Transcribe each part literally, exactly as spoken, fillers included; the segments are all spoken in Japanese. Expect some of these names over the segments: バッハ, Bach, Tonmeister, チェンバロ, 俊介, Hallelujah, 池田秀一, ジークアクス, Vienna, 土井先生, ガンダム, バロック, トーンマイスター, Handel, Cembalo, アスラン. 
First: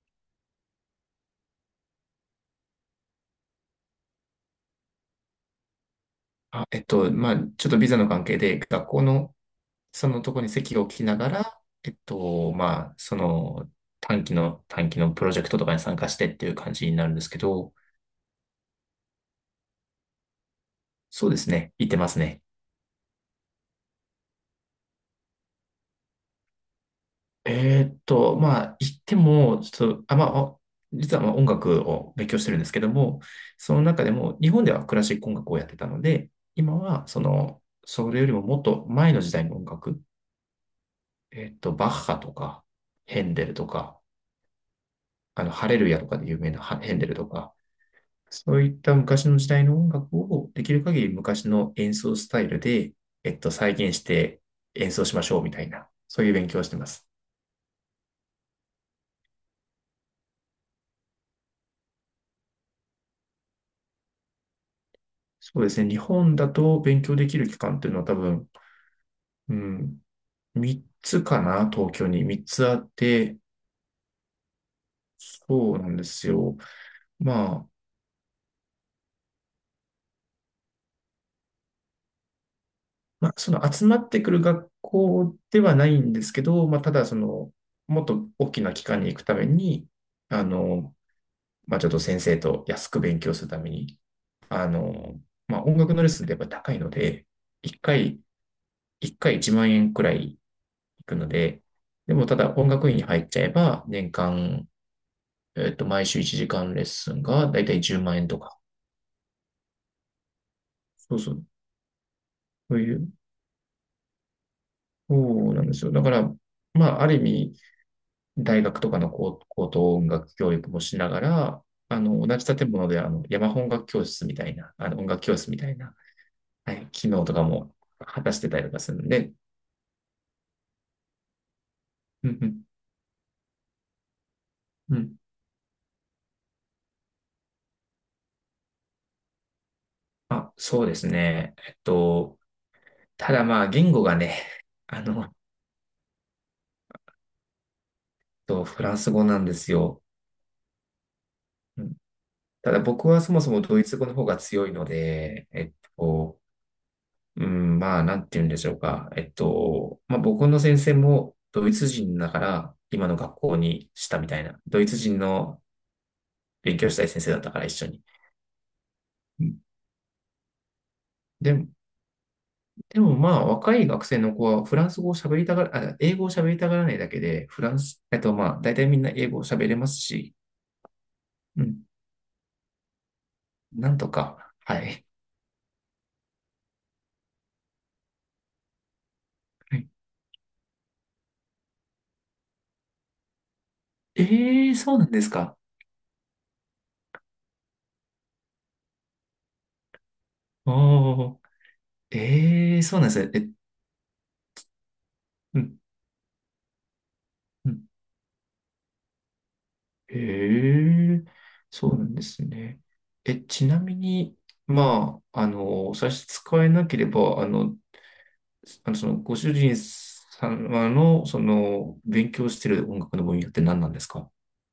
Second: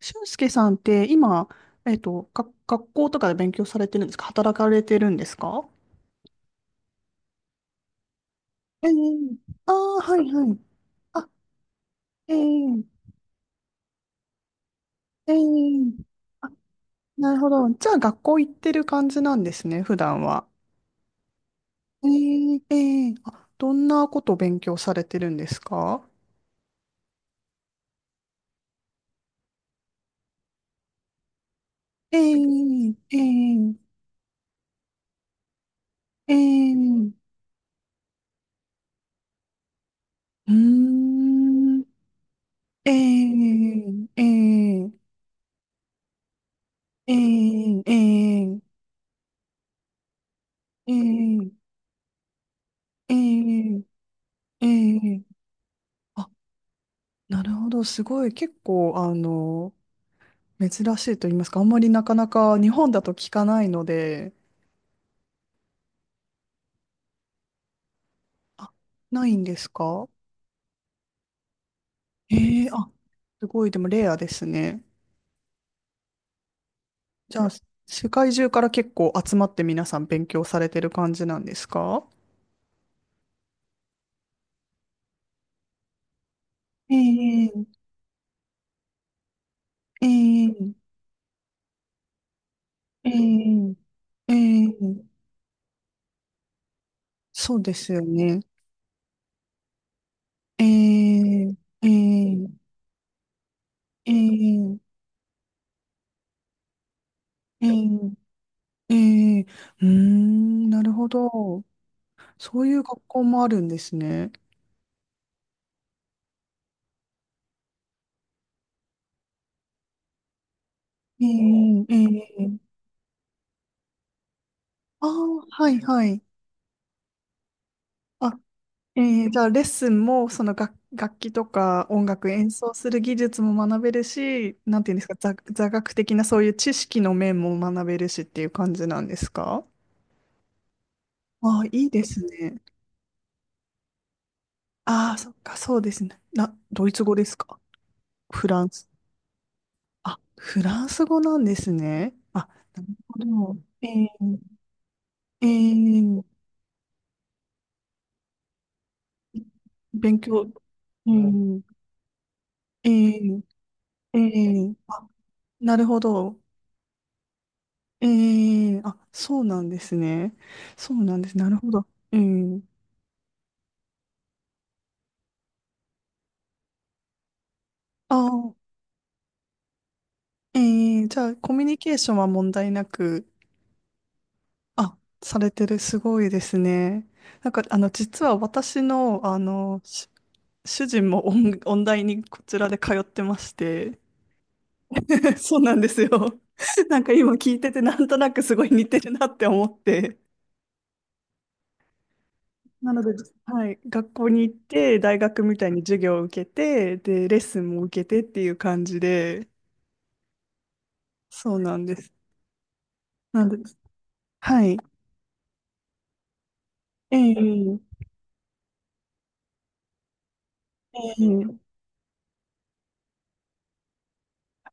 俊介さんって今、えっと、が学校とかで勉強されてるんですか？働かれてるんですか？あ、えっと、まあ、ちょっとビザの関係で、え学え校のああそー、はのいとこにはい。席を置きなあ、がら、えっえと、えまあ、その短期の、短期のプロええジェクトとかに参加してっていあ、う感じになるんですなけるほど。ど。じゃあ学校行ってる感じなんですね、普段は。そうですね、行ってえますね。えええあ、どんなことを勉強されてるんですか？えーっと、まあ、行っても、ちょっと、あ、まあ、お実はまあ音楽を勉強してるんですけどええも、そのええ中でも、日本ではクラシック音楽をやってたので、今は、そええの、それよりももっと前の時代の音楽、うーえーっと、ん、バッハとか、えヘンデルとか、えええあの、ハレルヤとかで有名なヘンデルとか、えそええういった昔の時代の音楽をできる限り昔ええの演奏スタイルで、ええっと、再え現してえ演奏しまえしょうみたいな、そうあ、いう勉強をしてます。なるほど。すごい。結構、あの、珍しいと言いますか、あんまりなかなか日本だと聞かないので、そうですね。日本だと勉強できる期間っていうのは多分、あ、ないんうですん、か？みっつかな、東京に3えつえああ、って、すごい。でもレアですね。そうなんですよ。じゃあ、まあ、世界中から結構集まって皆さん勉強されてる感じなんですか？まあ、その集まってくる学校ではないんですけど、まあ、ただその、ええもっと大きな機関に行くために、あええの、まあ、ちょっと先生と安く勉強するためえに、えあええの、まあ、音楽のレッスンってやっぱ高いので、そうで1すよ回、ね。いっかいいちまん円くらいいくのえで、えでもただええ音楽院に入っちゃえば、年間、えええっと、毎週いちじかんレッスンがだいええたいじゅうまん円とか。ええうーん、なるほそうそう。ど。そういそううい学う、校もあるんですね。そうなんですよ。だから、まあ、ある意味、大学とかの高高等音楽教育もしながえら、うえあの、同えじ建え物で、あの、山本音楽教室みたいな、あの、あ音楽教あ室みはたいいな、はい。はい、機能とかも果たあ、してたりとかするんええで、じゃあレッスンも、その楽、楽器とか音う楽演ん奏する技術も学べるし、なんていううんんうですか、ん。座、座学的なそういう知識の面も学べるしっていう感じなんですか？あ、そうですね。ああえっいいですと、ね。ただまあ、言語がね、あああ、の、えそっっか、そうですね。な、ドイツ語ですか？フラとンフス。ランス語なんですよ。あ、フランス語なんですうん。ね。あ、ただなる僕はそもそほもど。ドイえツ語えの方が強いので、えっええと、うん、まあ、なんて言うんでしょうか。えっと、まあ、僕勉の先生強。えもドイえツ人だから、え今の学え校にしえたみたいな。えドイツあ、人のなるほど。勉強したい先生だったから一緒に。ええあ、そううんなんですね。そうなんです。なるで、ほど。ええでもまあ、若い学生の子はフランス語を喋りたがら、あ、英語を喋りたがらないだけで、フランス、えっとあ、まあ、大体みんな英語を喋れますし、ええじゃあ、コミうュニん、ケーションは問題なく、なんとか、はあ、い。されてる、すごいですね。なんか、あの、実は私の、あ はの、い。し主人も音、音大にこちらで通ってまして、ええー、そうなんです か？そうなんですよ。なんか今聞いてて、なんとなくすごい似てるなって思って。ああ、ええー、なそうのなんで、ですね。え、はい、学校に行って、大学みうたいん、に授業を受けて、で、レッスンうもん。受けてっていう感じで、ええ、そうなんそでうなす。んですね。え、なんで、ちなみに、はい。まあ、あの、差し支えなければ、あの、ええあの、その、ご主人様えの、えその、勉強してる音楽の分野って何なんですか？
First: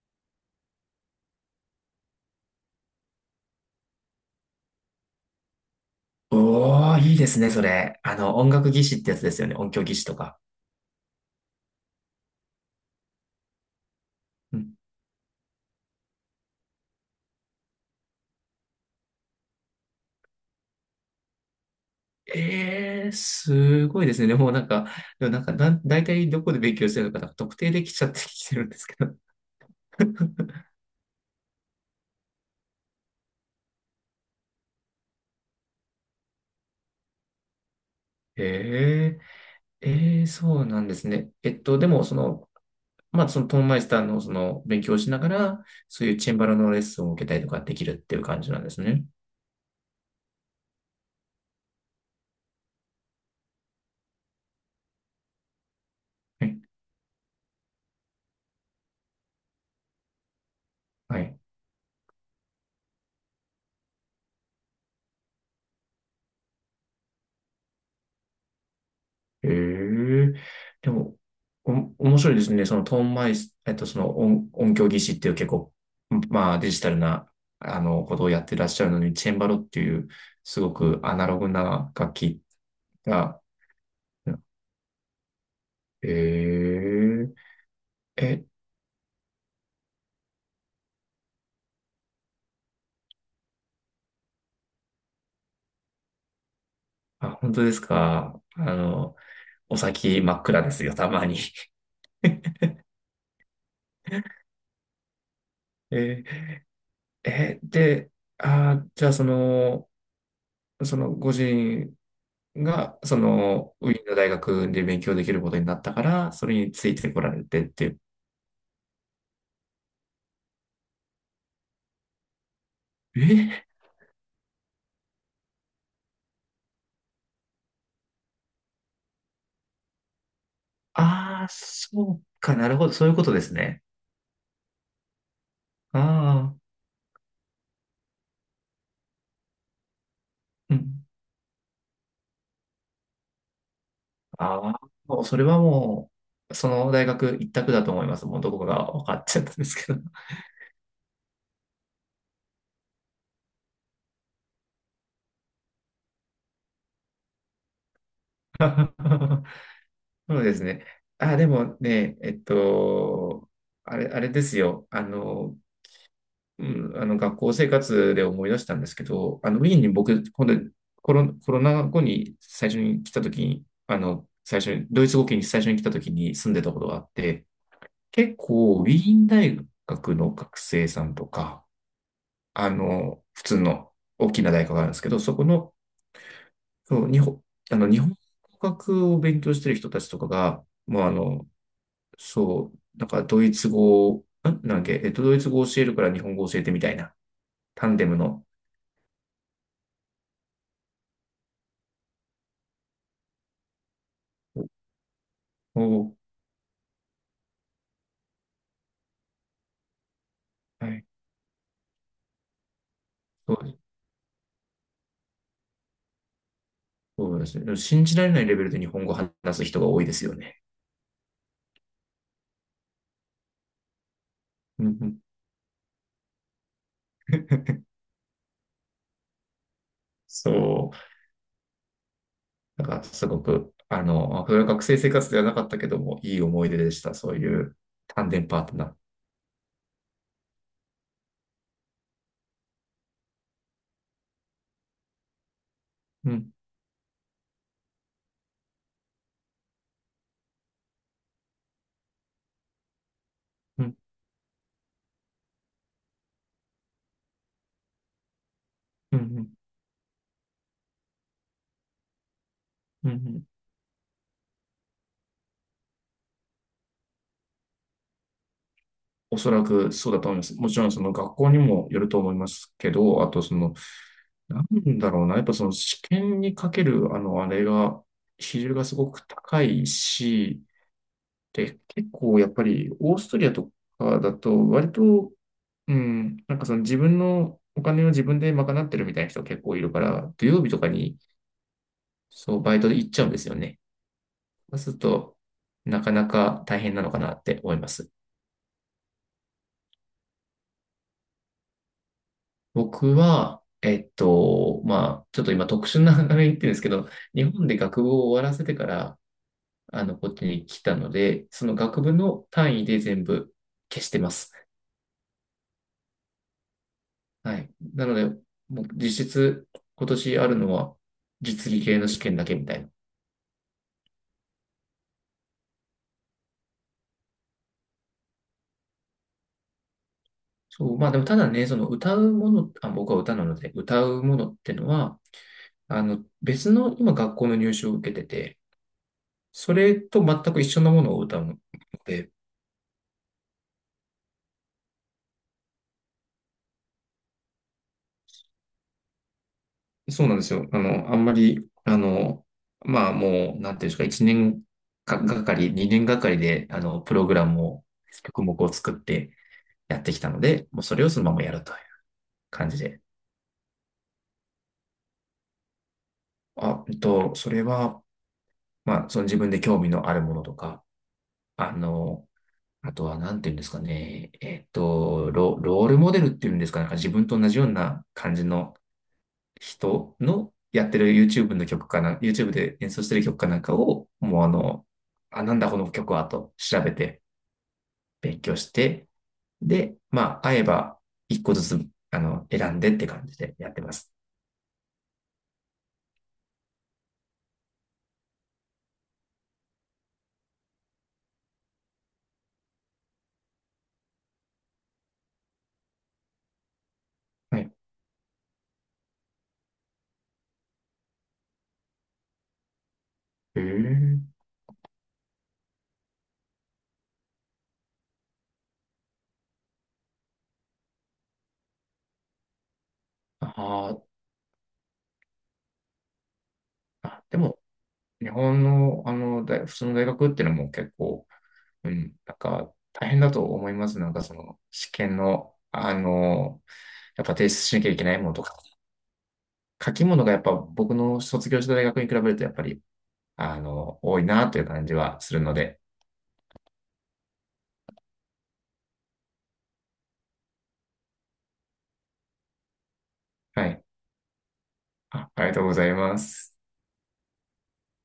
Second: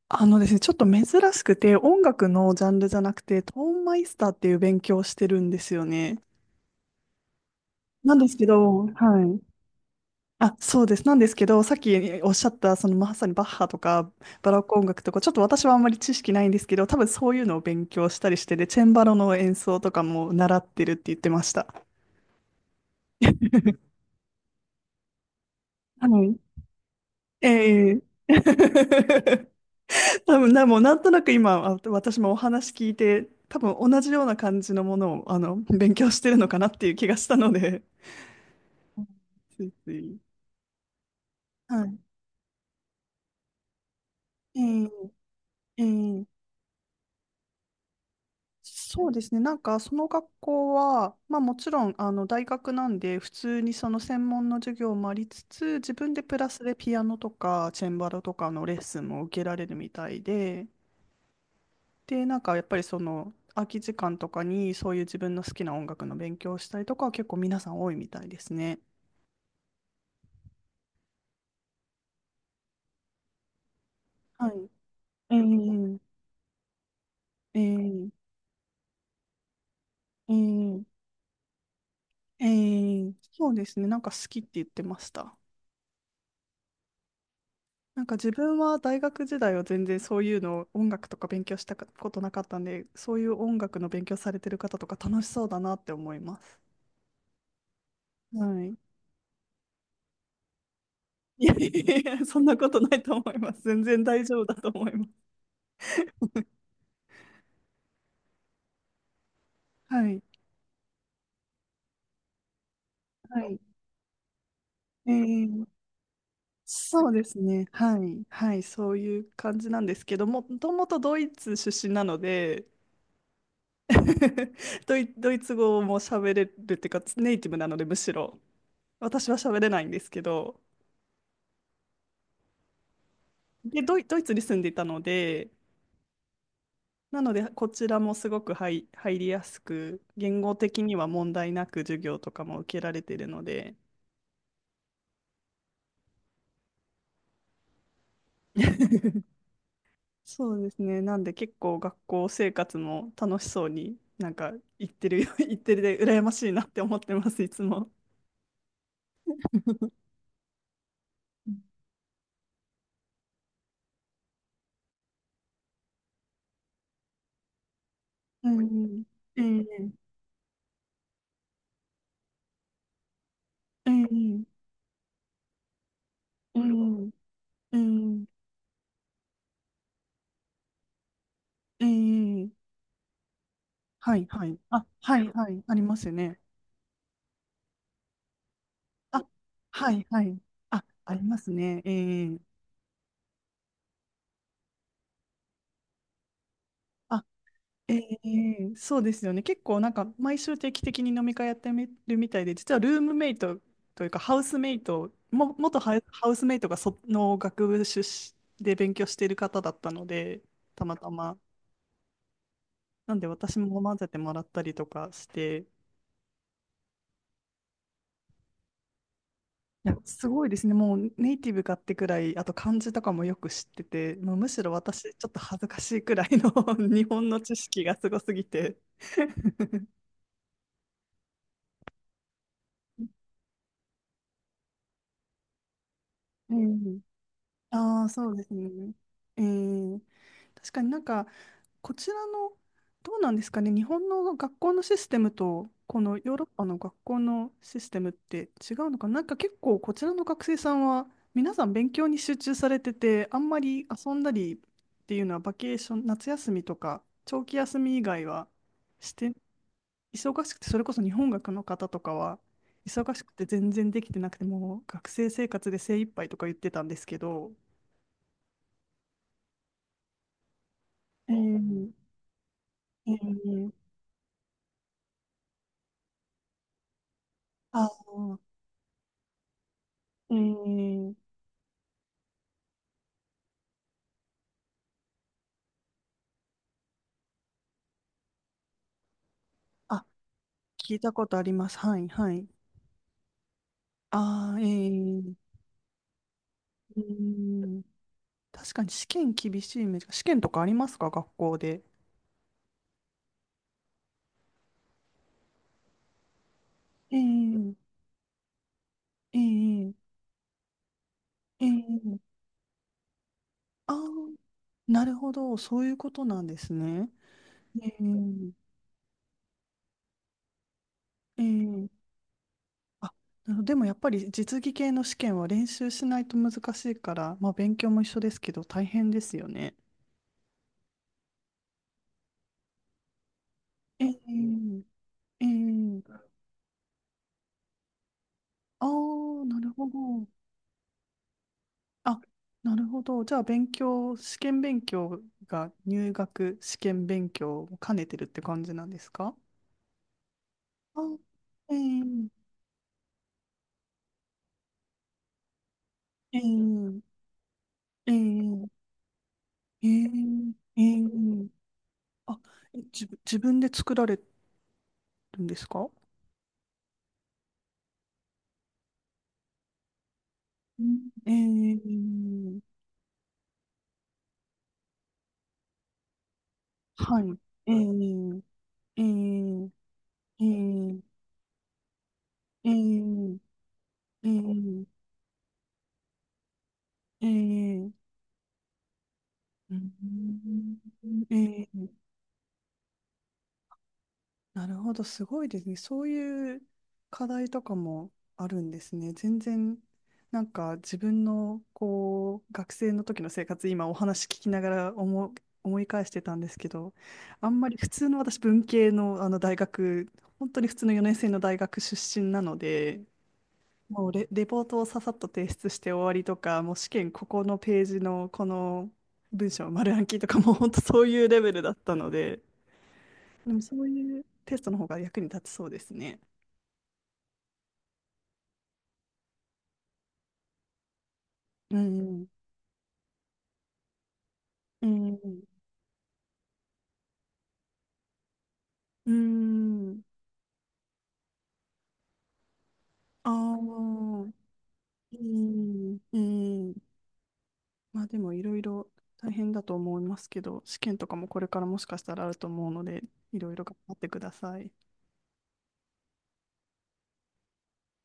あのですね、ちょっと珍しくて、音楽のジャンルじゃなくて、トーンマイスターっていう勉強をしてるんですよね。おー、いいですね、それ。なあんでの、すけ音楽技ど、は師ってやつでい。すよね。音響技師とか。あ、そうです。なんですけど、さっきおっしゃった、そのまさにバッハとかバうロッん、ク音楽とか、ちょっと私はあんまり知識ないんですけど、多分そういうのを勉強したりして、で、チェンバロの演奏とかも習ってるって言ってました。えー、す ごいですね。でもなんか、でもなんか、だ、大は体い。どこで勉強してるのか、なんか特定でえきえ ちゃってきてるんですけど。多分な、もうなんとなく今、あ私もお話聞いて、多分同じような感じのものを、あの、勉強してるのかなっていう気がしたので、えついー、つい。えー、そうなんですね。えっと、はでい。も、その、まあ、そのトーンマイスターのその勉え強をしながら、ええそういうえチェンバロのレッスンを受けたりとかできるっていう感じなんですね。そうですね。なんか、その学校は、まあもちろん、あの、大学なんで、普通にその専門の授業もありつつ、自分でプはラい。スでピアノとか、チェンバロとかのレッスンも受けられるみたいで、はい。で、なんか、やっぱりその、空き時間とかに、そういう自分の好きな音楽の勉強をしたりとかは結構皆さん多いみたいですね。ええ、でも、お、面白いですね。そのトーンマイス、えっと、その音、はい。音響技師っていえう結構、ー、まあ、デジタルな、えあの、ー、ことをやってらっしゃるのに、チェンバロっていう、えすごー、くアナログな楽器えー、が、そうですね。なんか好きって言ってました。えなんかえ、自え、分は大学時代は全然そういうの音楽とか勉強したことなかったんで、そういう音楽の勉強されてる方とか楽しそうだなって思います。あ、本当ですか？あはい。の、お先真っ暗ですよ、たま に。いやいやいや、そんなことないと思います。全然大丈夫だと思います。えー、えで、あー、じゃあその、はい。そのご主人が、そはい。の、ウィーンの大学で勉え強できることーになったから、それについそてうこでらすれてね。っていはう。い。はい。そういう感じなんですけども、もともとドイツ出身なので、え ドイ、ドイツ語も喋れるっていうか、ネイティブなので、むしろ。私は喋れないんですけど、ああー、そうか、なるほど、そういうことですで、ね。ドイ、ドイツに住んでいたので、ああ、なので、こちらもすごく入、入りやすく、言語う的にん。は問題なく授業とかも受けられているので、ああ、もうそれはもう、その大学一択だと思います。もうどこが分かっ ちゃったんですけど。そうですね、なんで結構学校生活も楽しそうに、なんか行ってるよ、行ってるで、羨ましいなって思ってます、いつも。そうですね。あ、でもね、えっと、あれ、あれですよ。あの、うん、あの学校生活で思うい出んしたんですけど、うあのウんィーンうにん僕、ほんでコロ、コロナ後に最初に来た時に、うあの、ん最初に、ドイツ語圏に最初に来た時に住んうでたことがあっんて、うん結構ウィーン大学の学生さんとか、うんあの、普通のはい大きはない。大学がああ、るんですけはど、いそこはい。の、ありますよね。そう日本、あの、日本語学をあ、勉強してる人はたいちとはかい。が、あ、もうあありまの、すね。ええそう、なんかドイツ語を、んなんだっけ、えっと、ドイツ語を教えるから日本語を教えてみたいな、タえンデムの、えそうですよね。結構なんか毎週定期的に飲み会やってみるみたいで、実はルームメイトというかハウスメイト、も、元ハウおハウスメイトがその学部出身で勉強している方だったので、たー、はまい。たま。なんでそ私うでもす。混ぜてもらったりとかして、そうですね。でも信じられないレベルで日本語を話す人がいや、多いですすよごいでね。すね。もうネイティブかってくらい、あと漢字とかもよく知ってて、もうむしろうんう私ん。ちょっと恥ずかしいくらいの 日本の知識 がすごすぎて。そう。なんかすごく、あの、それは学生生活ではなかったけども、いいう思い出でんした。そういうああ、そ単うで電すパーね。トナー。えー、確かになんか、こちらの、どうなんですかね、日本の学校のシステムと、このうヨーロッん、パの学校のシステムって違うのかな、なんか結構、こちらの学生さんは、皆さん勉強に集中されてて、あんまうりん、遊んだりっていうのは、バケーション、夏休みとか、長期休み以外はしうん、て、うん、忙しくて、それこそ日本学の方とかは、う忙しくてん。全然できてなくて、もう学生生活で精一杯とか言ってたんですけど、おそらくそうだと思います。もちろんそのえ学校にもー、よると思いますけえど、あとそー、の、なんだろうな、やっぱその試験にかける、あの、あれあが、ー、比重がすごく高いえし、ー、で、結構やっぱりオーストリアとかだと割と、うん、なんかその自分のお金を自分で賄ってるみたいな人結構いるかあ、ら、土曜日とか聞いたにことあります。はい、はい。そうバイトで行っちゃうんですよね。ああ、えそうするー、と、なかなか大変うなのかなってー思いん、ます。確かに試験厳しいイメージ。試験とかありますか、学校で？僕は、えっと、まあ、ちょっと今特殊な流れに言ってるんですけど、え日本ー、で学部を終わらせてから、えー、あの、こっちに来たので、えその学部ー、の単位で全部ああ、消してます。なるほど、そういうことなんですね。はい。えなので、ー、もう実質今年あるのはえ実技ー、系の試験だけみたいな。あ、なるほど。でもやっぱり実技系の試験は練習しないと難しいから、まあ勉強も一緒ですけど大変ですよね。そう、まあでもただね、その歌うもの、あ、僕は歌なので、歌えうものってー、のは、えあの、ー別の今学校の入試を受けてて、ああ、なるそほれとど。全く一緒のものを歌うのあ、で、なるほど。じゃあ、勉強、試験勉強が入学試験勉強を兼ねてるって感じなんですか？そうなんですよ。あの、あんまり、あ、えあえの、まあもう、なんていうんですか、1年か、がかり、にねんがかりで、あの、ええプログラムを、曲目をええ作ってえやっえてきたので、もえうそえれをそのままやるというあ、感えじで。自分、自分で作られるんですか？あ、えっと、それは、まあ、その自分で興味のあるものとか、うんあの、ええあとは、なんていうんですかね、えっと、ロ、ロールモデルっていうんですかね、なんか自は分とい。同じようええな感じのえええ人のやってる え YouTube の曲かな、YouTube えええで演奏してるえ曲えかなんかを、もうあの、あ、なんだこの曲はと調べてえええ勉強して、で、まあ、会えばいっこずええつ、えあの、選んでって感じでやってます。なるほど、すごいですね。そういう課題とかもあるんですね。全然、なんか自分のこう学生の時の生活、今お話聞きながら思う、思い返してたんですけど、あんはまい。り普通の私、文系の、あの大学、本当に普通のよねん生の大学出身なので、へもうレ、え。レポートをささっと提出して終わりとか、もう試験ここのページのこの文章丸暗記とかもう本当そういうレベルだったので、であもそうーいうテストの方が役に立ちそうですね。あ、でも、日本の、あの、大普通の大学っていうのも結構、ううん、んなんか大変だと思います。なんかそのう試験ん。の、あの、やっぱ提出しなきゃいけないものとか、うん。う書ん。き物がやっぱ僕の卒業した大学に比べるとやっぱり、あああの、多いー。なという感じうはするので、ん。うん。まあでもいろいろ大変だと思いますけど、試験とかもこれからもしかしたらあると思うので、いろいろは頑い。張ってください。あ、ありがとうございます。